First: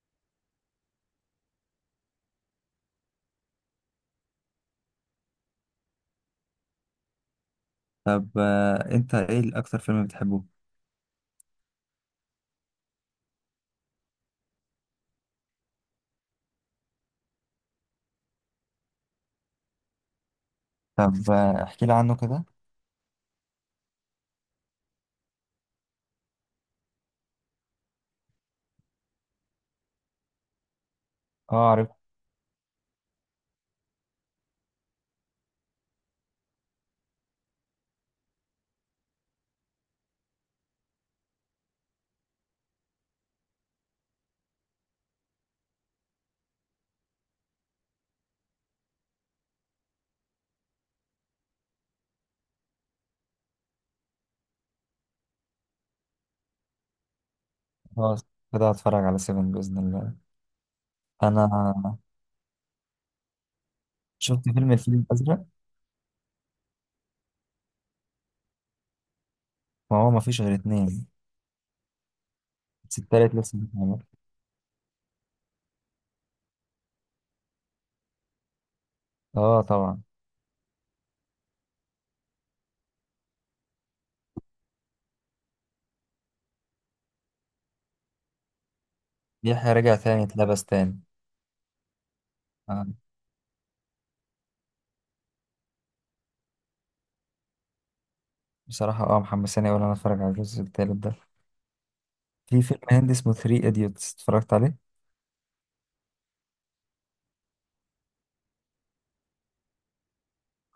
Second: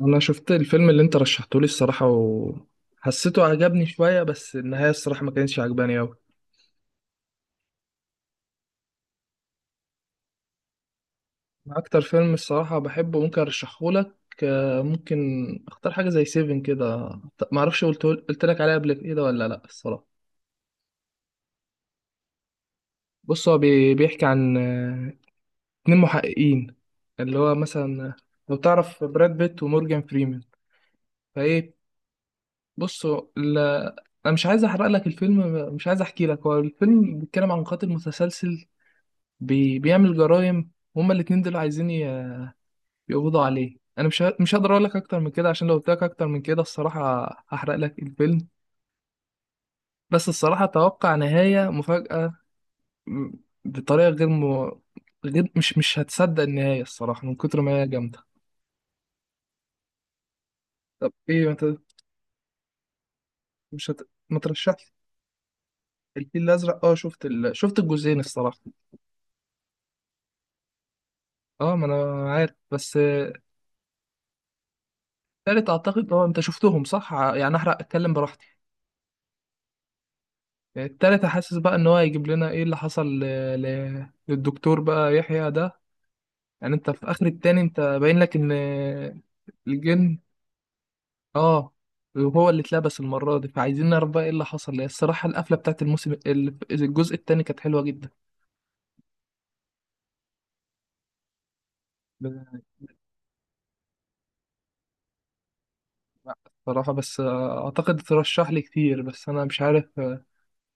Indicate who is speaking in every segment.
Speaker 1: انا شفت الفيلم اللي انت رشحته لي الصراحه وحسيته عجبني شويه، بس النهايه الصراحه ما كانتش عجباني قوي.
Speaker 2: طب آه، انت ايه اكتر فيلم بتحبه؟
Speaker 1: اكتر فيلم الصراحه بحبه ممكن ارشحه لك. آه، ممكن. اختار حاجه زي سيفن كده. ما اعرفش قلت لك عليها قبل كده ولا لا الصراحه.
Speaker 2: طب آه، احكي لي عنه كده.
Speaker 1: بص، هو بيحكي عن اتنين محققين، اللي هو مثلا، لو تعرف براد بيت ومورجان فريمان.
Speaker 2: اه،
Speaker 1: فايه.
Speaker 2: عرفت.
Speaker 1: بص، هو انا مش عايز احرق لك الفيلم، مش عايز احكي لك، هو الفيلم بيتكلم عن قاتل متسلسل. بيعمل جرائم. هما الاتنين دول عايزين يقبضوا عليه، انا مش هقدر اقول لك اكتر من كده، عشان لو قلت لك اكتر من كده الصراحه هحرق لك الفيلم. بس الصراحه اتوقع نهايه مفاجاه. م- بطريقه غير غير، مش هتصدق النهايه الصراحه من كتر ما هي جامده.
Speaker 2: خلاص، كده هتفرج على سيفن بإذن الله.
Speaker 1: طب ايه، ما انت
Speaker 2: انا
Speaker 1: مش هت... ما
Speaker 2: شفت فيلم
Speaker 1: ترشحش.
Speaker 2: الفيل الأزرق.
Speaker 1: الفيل الازرق، اه، شفت الجزئين الصراحه.
Speaker 2: ما هو مفيش غير اتنين،
Speaker 1: اه، ما انا عارف، بس
Speaker 2: بس التالت لسه بيتعمل.
Speaker 1: تالت اعتقد، اه، انت شفتهم صح، يعني احرق، اتكلم براحتي.
Speaker 2: اه طبعا.
Speaker 1: التالتة حاسس بقى ان هو هيجيب لنا ايه اللي حصل للدكتور بقى يحيى ده. يعني انت في اخر التاني، انت باين لك ان
Speaker 2: يحيى رجع
Speaker 1: الجن،
Speaker 2: تاني، اتلبس تاني.
Speaker 1: اه، هو اللي
Speaker 2: آه.
Speaker 1: اتلبس المرة دي، فعايزين نعرف بقى ايه اللي حصل. هي الصراحة القفلة بتاعت الموسم الجزء التاني كانت حلوة جدا.
Speaker 2: بصراحة محمساني أوي إن أنا أتفرج على الجزء التالت ده. في فيلم هندي اسمه ثري إيديوتس اتفرجت عليه.
Speaker 1: بصراحة، بس اعتقد ترشح لي كتير، بس انا مش عارف.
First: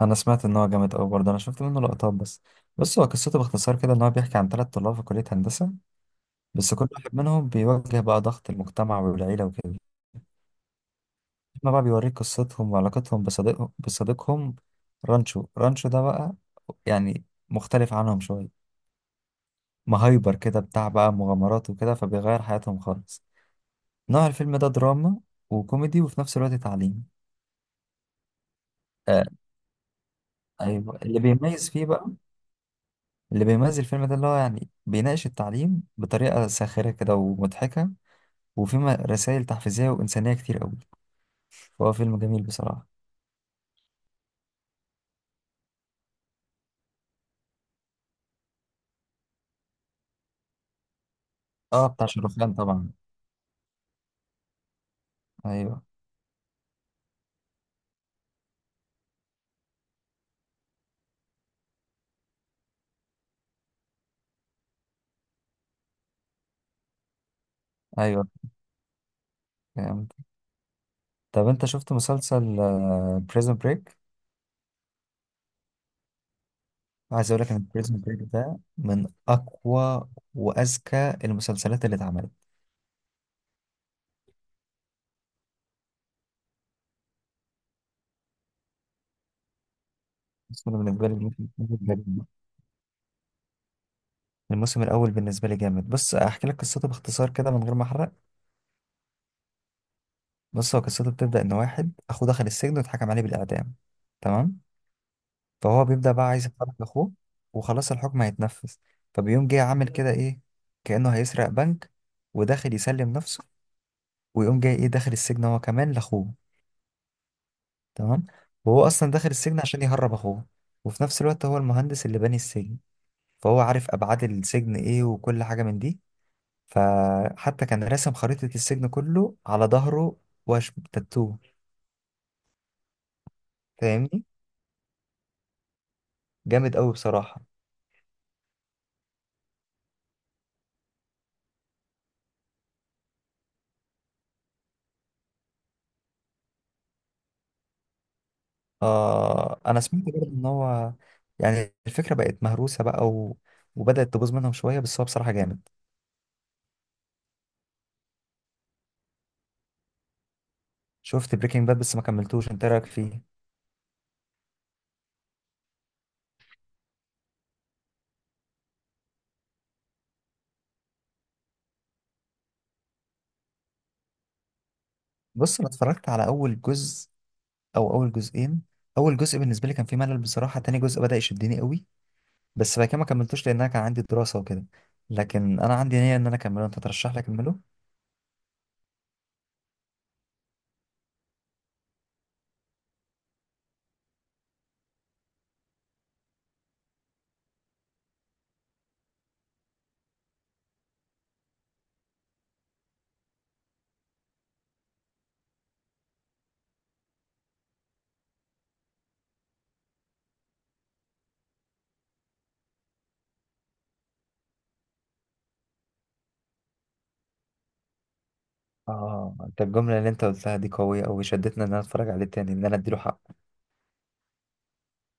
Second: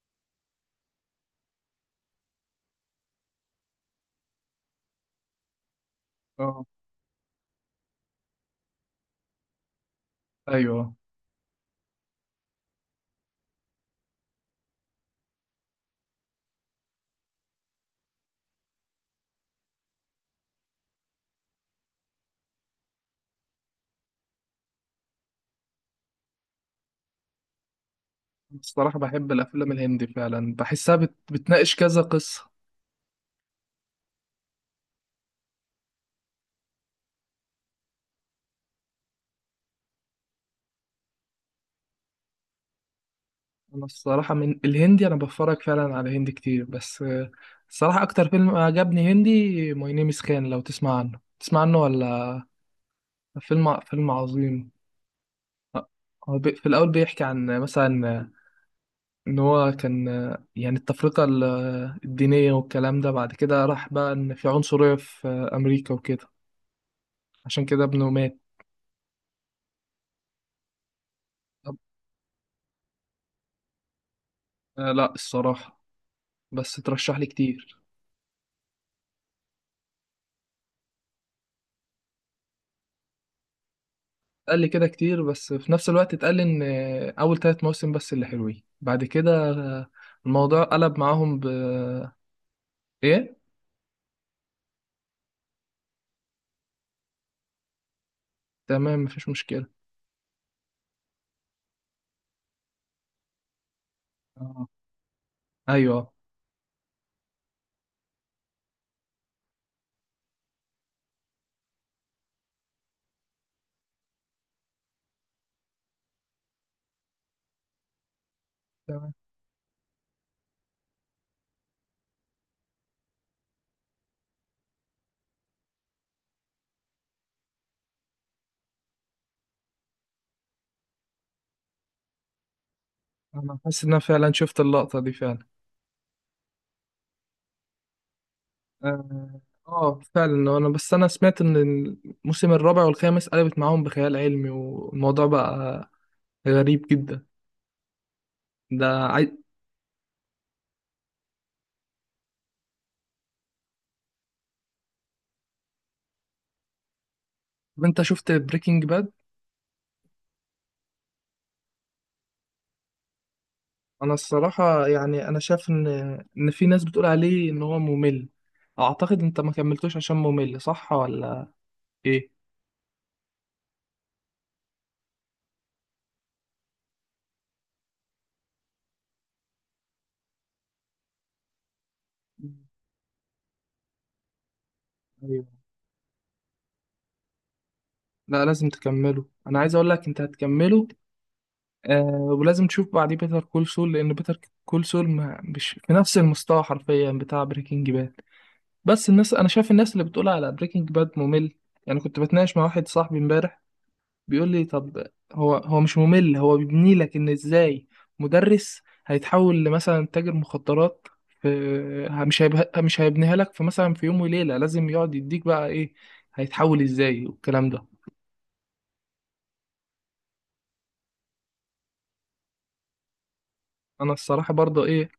Speaker 2: أنا سمعت إن هو جامد أوي برضه، أنا شفت منه لقطات بس. بص هو قصته باختصار كده، إن هو بيحكي عن 3 طلاب في كلية هندسة،
Speaker 1: اه،
Speaker 2: بس كل واحد منهم بيواجه بقى ضغط المجتمع والعيلة وكده.
Speaker 1: ايوه،
Speaker 2: احنا بقى بيوريك قصتهم وعلاقتهم بصديقهم رانشو. رانشو ده بقى يعني مختلف عنهم شوية، مهايبر كده بتاع بقى مغامرات وكده، فبيغير حياتهم خالص. نوع الفيلم ده دراما وكوميدي وفي نفس الوقت تعليم.
Speaker 1: الصراحة
Speaker 2: آه.
Speaker 1: بحب الافلام الهندي فعلا، بحسها
Speaker 2: أيوة، اللي بيميز
Speaker 1: بتناقش
Speaker 2: فيه
Speaker 1: كذا
Speaker 2: بقى،
Speaker 1: قصة.
Speaker 2: اللي بيميز الفيلم ده اللي هو يعني بيناقش التعليم بطريقة ساخرة كده ومضحكة، وفيه رسائل تحفيزية وإنسانية كتير قوي. فهو فيلم جميل بصراحة.
Speaker 1: انا الصراحه من الهندي، انا بتفرج فعلا على هندي كتير، بس الصراحه اكتر فيلم عجبني هندي ماي نيم از خان، لو تسمع عنه تسمع عنه
Speaker 2: اه، بتاع
Speaker 1: ولا؟
Speaker 2: شاروخان طبعا.
Speaker 1: فيلم عظيم.
Speaker 2: ايوه
Speaker 1: آه، هو في الاول بيحكي عن مثلا ان هو كان يعني التفرقه الدينيه والكلام ده، بعد كده راح بقى ان في عنصريه في امريكا وكده. عشان كده ابنه
Speaker 2: ايوه،
Speaker 1: مات.
Speaker 2: فهمت. طب انت
Speaker 1: طب،
Speaker 2: شفت مسلسل بريزون بريك؟
Speaker 1: لا الصراحه. بس ترشح لي
Speaker 2: عايز اقول لك ان
Speaker 1: كتير.
Speaker 2: بريزون بريك ده من اقوى واذكى المسلسلات اللي اتعملت.
Speaker 1: قال لي كده كتير، بس في نفس الوقت اتقال لي ان اول ثلاث مواسم بس اللي حلوين، بعد كده الموضوع
Speaker 2: بس أنا
Speaker 1: قلب
Speaker 2: بالنسبه لي
Speaker 1: معاهم ب...
Speaker 2: الموسم الأول جامد.
Speaker 1: ايه.
Speaker 2: الموسم الاول بالنسبه لي جامد. بص احكي لك قصته باختصار كده من غير ما احرق.
Speaker 1: تمام، مفيش مشكلة.
Speaker 2: بص هو قصته بتبدا ان واحد اخوه دخل السجن واتحكم عليه بالاعدام. تمام.
Speaker 1: اه،
Speaker 2: فهو
Speaker 1: ايوه،
Speaker 2: بيبدا بقى عايز يحرك اخوه، وخلاص الحكم هيتنفذ. فبيقوم جه عامل كده ايه، كانه هيسرق بنك، وداخل يسلم نفسه، ويقوم جاي ايه داخل السجن هو كمان لاخوه. تمام. وهو اصلا
Speaker 1: تمام.
Speaker 2: داخل السجن عشان يهرب اخوه. وفي نفس الوقت هو المهندس اللي باني السجن، فهو عارف ابعاد السجن ايه وكل حاجه من دي. فحتى كان راسم خريطه السجن كله على ظهره، واش تاتو.
Speaker 1: انا حاسس ان انا
Speaker 2: فاهمني؟
Speaker 1: فعلا شفت اللقطة دي فعلا.
Speaker 2: جامد قوي بصراحه.
Speaker 1: اه. فعلا، انا بس، انا سمعت ان الموسم الرابع والخامس قلبت معاهم بخيال علمي، والموضوع بقى غريب جدا. ده عاي...
Speaker 2: انا سمعت برضه ان هو يعني الفكره بقت مهروسه بقى، وبدات تبوظ منهم شويه، بس هو بصراحه جامد.
Speaker 1: طب، انت شفت بريكنج باد؟
Speaker 2: شفت بريكنج باد بس ما كملتوش. انت إيه رايك فيه؟
Speaker 1: انا الصراحه يعني انا شايف ان في ناس بتقول عليه ان هو ممل. اعتقد انت ما كملتوش عشان ممل، صح ولا؟ ايه.
Speaker 2: بص انا اتفرجت على اول جزء، او اول جزئين. اول جزء بالنسبه لي كان فيه ملل بصراحه، تاني جزء بدا يشدني قوي.
Speaker 1: مم.
Speaker 2: بس بعد كده ما كملتوش لان انا كان عندي دراسه وكده.
Speaker 1: ايوه.
Speaker 2: لكن انا عندي نيه ان انا اكمله. انت ترشح لي اكمله؟
Speaker 1: لا، لازم تكمله، انا عايز اقول لك انت هتكمله. آه. ولازم تشوف بعديه بيتر كول سول، لان بيتر كول سول مش في نفس المستوى حرفيا بتاع بريكنج باد. بس الناس، انا شايف الناس اللي بتقول على بريكنج باد ممل، يعني كنت بتناقش مع واحد صاحبي امبارح، بيقول لي، طب، هو مش ممل، هو بيبني لك ان ازاي مدرس هيتحول لمثلا تاجر مخدرات في. مش هيبنيها لك في، مثلا، في يوم وليلة، لازم يقعد يديك بقى ايه، هيتحول ازاي والكلام ده.
Speaker 2: اه، انت الجمله اللي انت قلتها دي قويه قوي، شدتني ان انا اتفرج عليه تاني، ان انا اديله حق.
Speaker 1: انا الصراحة برضه ايه،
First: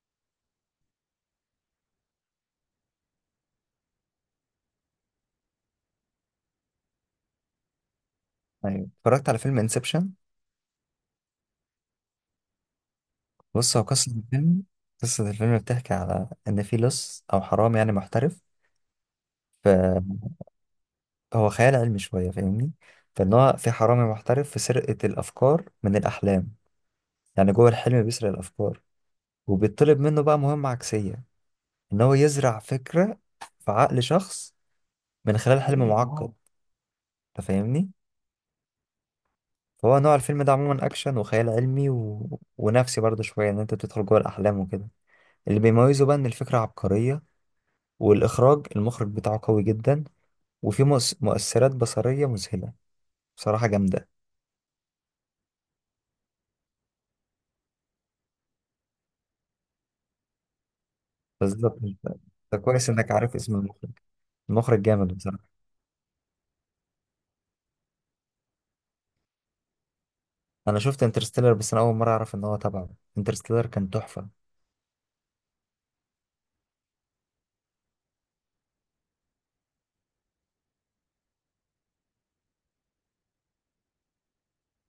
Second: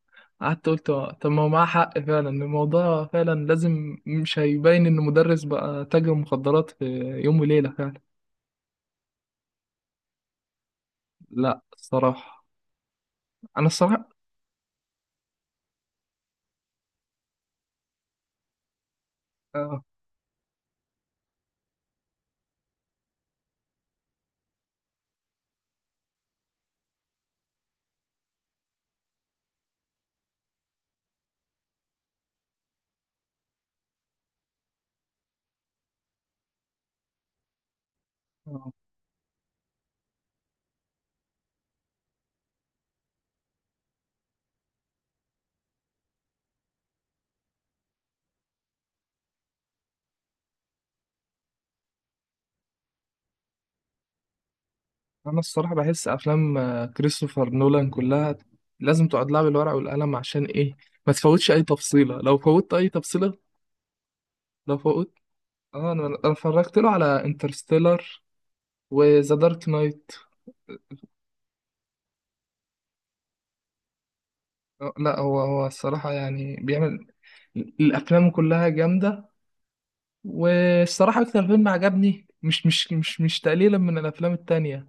Speaker 1: قعدت قلت، طب، ما هو معاه حق فعلا، الموضوع فعلا لازم، مش هيبين ان مدرس بقى تاجر مخدرات في يوم وليلة فعلا.
Speaker 2: ايوه. اتفرجت على فيلم انسبشن.
Speaker 1: لا الصراحة. انا
Speaker 2: بص هو
Speaker 1: الصراحة.
Speaker 2: قصه الفيلم، قصه الفيلم بتحكي على ان في لص او حرامي يعني محترف.
Speaker 1: آه.
Speaker 2: فهو خيال علمي شويه، فاهمني؟ فان هو في حرامي محترف في سرقه الافكار من الاحلام، يعني جوه الحلم بيسرق الافكار. وبيطلب منه بقى مهمة عكسية، إن هو يزرع فكرة في عقل شخص من خلال حلم معقد. أنت فاهمني؟
Speaker 1: آه.
Speaker 2: فهو نوع الفيلم ده عموما أكشن وخيال علمي ونفسي برضه شوية، إن أنت بتدخل جوه الأحلام وكده. اللي بيميزه بقى إن الفكرة عبقرية، والإخراج، المخرج بتاعه قوي جدا. وفي مؤثرات بصرية مذهلة، بصراحة جامدة.
Speaker 1: انا الصراحه بحس افلام كريستوفر نولان كلها لازم تقعد لها بالورق والقلم، عشان ايه؟ ما تفوتش اي
Speaker 2: بالظبط. انت
Speaker 1: تفصيله، لو
Speaker 2: أنت
Speaker 1: فوتت اي
Speaker 2: كويس إنك
Speaker 1: تفصيله،
Speaker 2: عارف اسم المخرج.
Speaker 1: لو
Speaker 2: المخرج
Speaker 1: فوت.
Speaker 2: جامد بصراحة.
Speaker 1: اه، أنا اتفرجت له على انترستيلر وذا دارك نايت.
Speaker 2: أنا شفت انترستيلر بس أنا أول مرة أعرف إن هو تبعه. انترستيلر كان تحفة.
Speaker 1: لا، هو الصراحه يعني بيعمل الافلام كلها جامده. والصراحه اكتر فيلم عجبني، مش تقليلا من الافلام التانية،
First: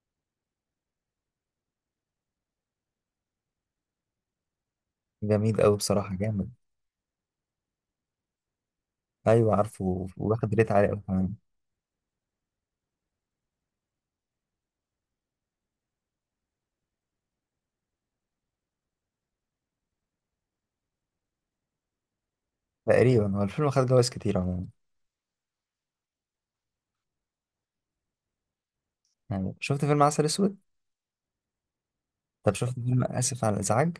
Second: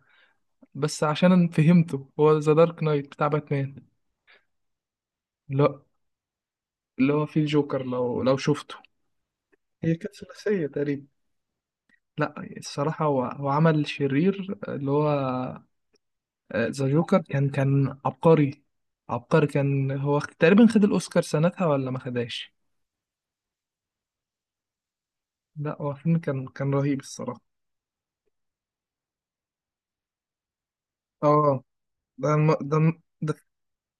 Speaker 1: بس عشان أنا فهمته، هو ذا دارك نايت بتاع باتمان.
Speaker 2: جميل أوي
Speaker 1: لا،
Speaker 2: بصراحة، جامد.
Speaker 1: اللي هو فيه الجوكر، لو شفته.
Speaker 2: ايوه
Speaker 1: هي
Speaker 2: عارفه،
Speaker 1: كانت
Speaker 2: واخد
Speaker 1: ثلاثية
Speaker 2: ريت عالي قوي
Speaker 1: تقريبا.
Speaker 2: كمان.
Speaker 1: لا الصراحة، هو عمل شرير، اللي هو ذا جوكر كان عبقري. عبقري، كان هو تقريبا خد الأوسكار سنتها ولا ما خداش؟
Speaker 2: تقريبا هو الفيلم خد جوائز كتير عموما.
Speaker 1: لا، هو فيلم كان رهيب الصراحة.
Speaker 2: يعني شفت فيلم عسل اسود؟
Speaker 1: اه.
Speaker 2: طب شفت فيلم
Speaker 1: ده.
Speaker 2: اسف على الازعاج؟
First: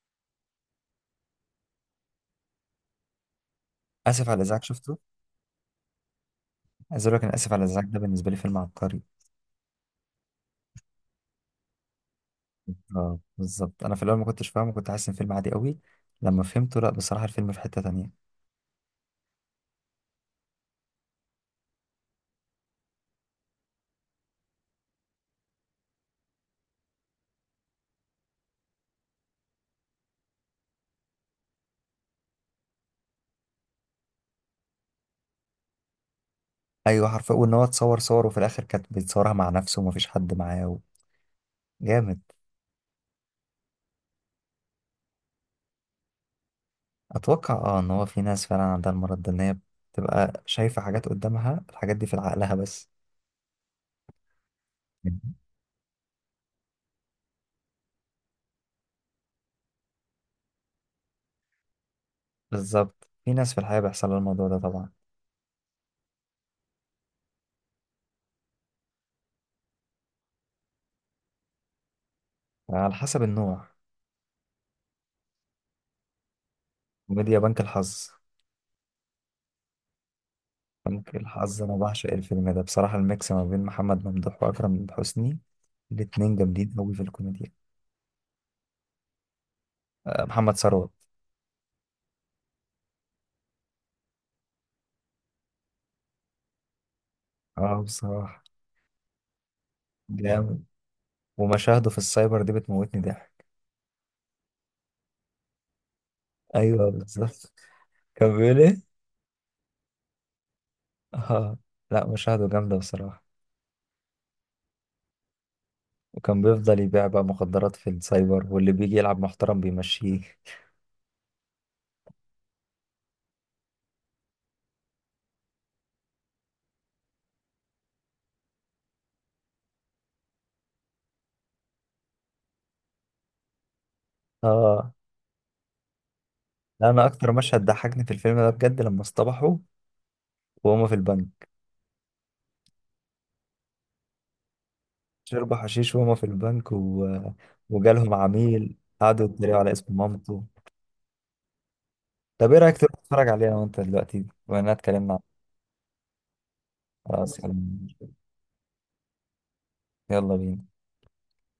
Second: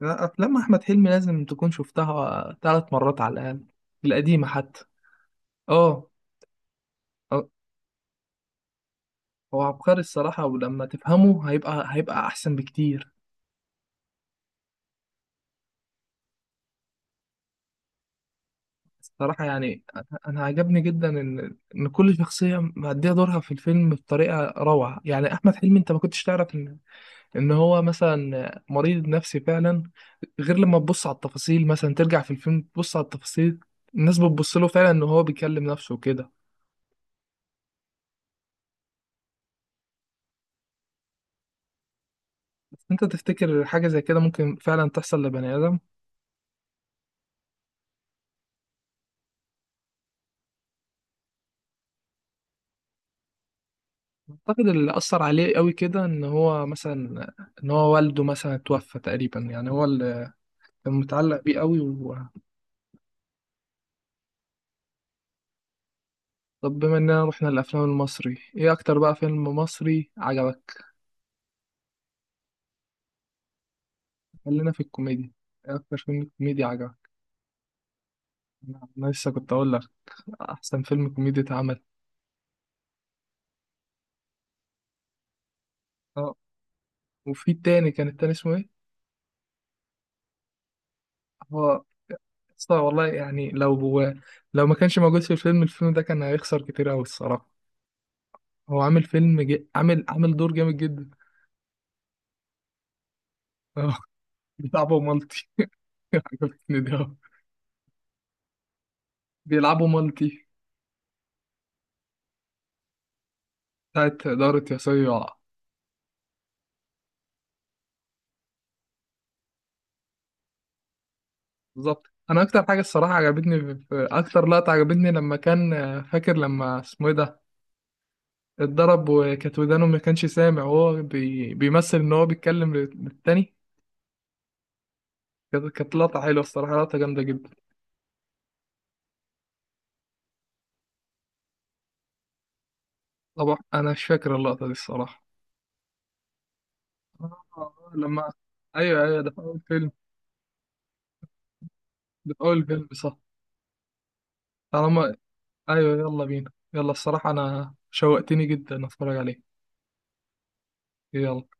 Speaker 1: لا، أفلام أحمد حلمي لازم تكون شفتها ثلاث مرات على الأقل،
Speaker 2: اسف على
Speaker 1: القديمة
Speaker 2: الازعاج
Speaker 1: حتى.
Speaker 2: شفته.
Speaker 1: اه.
Speaker 2: عايز اقول لك انا
Speaker 1: آه،
Speaker 2: اسف على الازعاج ده بالنسبه لي فيلم عبقري.
Speaker 1: هو عبقري الصراحة، ولما تفهمه هيبقى أحسن بكتير.
Speaker 2: اه بالظبط، انا في الاول ما كنتش فاهمه، كنت حاسس ان فيلم عادي قوي. لما فهمته لا، بصراحه الفيلم في حته تانية.
Speaker 1: الصراحة يعني، أنا عجبني جدا إن كل شخصية مأدية دورها في الفيلم بطريقة روعة، يعني أحمد حلمي، أنت ما كنتش تعرف إن إن هو مثلا مريض نفسي فعلا، غير لما تبص على التفاصيل، مثلا ترجع في الفيلم تبص على التفاصيل، الناس بتبص له فعلا إن هو بيكلم نفسه وكده.
Speaker 2: ايوه حرفيا، وان هو اتصور صور وفي الاخر كانت بيتصورها مع نفسه ومفيش حد معاه جامد.
Speaker 1: أنت تفتكر حاجة زي كده ممكن فعلا تحصل لبني آدم؟
Speaker 2: اتوقع اه ان هو في ناس فعلا عندها المرض ده، ان هي بتبقى شايفه حاجات قدامها، الحاجات دي في عقلها بس.
Speaker 1: أعتقد اللي أثر عليه قوي كده، إن هو مثلا إن هو والده مثلا توفى تقريبا، يعني هو اللي كان متعلق بيه قوي.
Speaker 2: بالظبط، في ناس في الحياة بيحصل لها الموضوع ده طبعا.
Speaker 1: طب بما اننا رحنا للافلام المصري، ايه اكتر بقى فيلم مصري عجبك؟
Speaker 2: على حسب النوع.
Speaker 1: خلينا في الكوميديا. ايه اكتر فيلم كوميدي عجبك؟
Speaker 2: كوميديا: بنك الحظ.
Speaker 1: أنا لسه كنت اقول لك، احسن فيلم
Speaker 2: بنك
Speaker 1: كوميدي
Speaker 2: الحظ، أنا
Speaker 1: اتعمل.
Speaker 2: بعشق الفيلم ده بصراحة، الميكس ما بين محمد ممدوح وأكرم حسني،
Speaker 1: اه.
Speaker 2: الاتنين جامدين أوي في
Speaker 1: وفي
Speaker 2: الكوميديا.
Speaker 1: التاني، كان التاني اسمه ايه؟
Speaker 2: محمد ثروت.
Speaker 1: هو أصلا والله، يعني لو هو لو ما كانش موجود في الفيلم، الفيلم ده كان هيخسر كتير قوي الصراحه.
Speaker 2: اه بصراحة
Speaker 1: هو عامل دور
Speaker 2: جامد.
Speaker 1: جامد جدا.
Speaker 2: ومشاهده في السايبر دي بتموتني ضحك.
Speaker 1: اه. بيلعبوا مالتي. عجبتني
Speaker 2: أيوه
Speaker 1: ده.
Speaker 2: بالظبط. كان بيقول إيه؟
Speaker 1: بيلعبوا مالتي.
Speaker 2: اه. لا، مشاهده جامدة بصراحة.
Speaker 1: بتاعت دارة يا صيع.
Speaker 2: وكان بيفضل يبيع بقى مخدرات في السايبر، واللي بيجي يلعب محترم بيمشيه.
Speaker 1: بالظبط، انا اكتر حاجه الصراحه عجبتني اكتر لقطه عجبتني، لما كان، فاكر لما اسمه ايه ده، اتضرب وكانت ودانه ما كانش سامع، وهو بيمثل ان هو بيتكلم للتاني.
Speaker 2: اه.
Speaker 1: كانت لقطه حلوه الصراحه،
Speaker 2: لا،
Speaker 1: لقطه
Speaker 2: انا
Speaker 1: جامده
Speaker 2: اكتر
Speaker 1: جدا.
Speaker 2: مشهد ضحكني في الفيلم ده بجد لما اصطبحوا وهما في البنك،
Speaker 1: طبعا انا مش فاكر اللقطه دي الصراحه.
Speaker 2: شربوا حشيش وهما في البنك، وجالهم
Speaker 1: لما
Speaker 2: عميل
Speaker 1: ايوه، ايوه،
Speaker 2: قعدوا
Speaker 1: ده في
Speaker 2: يتريقوا
Speaker 1: اول
Speaker 2: على
Speaker 1: فيلم،
Speaker 2: اسم مامته.
Speaker 1: ده في
Speaker 2: طب ايه
Speaker 1: اول
Speaker 2: رأيك
Speaker 1: فيلم،
Speaker 2: تروح
Speaker 1: صح؟
Speaker 2: تتفرج عليها وانت دلوقتي وانا اتكلمنا
Speaker 1: طالما
Speaker 2: عن.
Speaker 1: ايوه، يلا بينا، يلا، الصراحه
Speaker 2: خلاص يلا.
Speaker 1: انا شوقتني جدا اتفرج عليه.
Speaker 2: يلا بينا.
Speaker 1: يلا.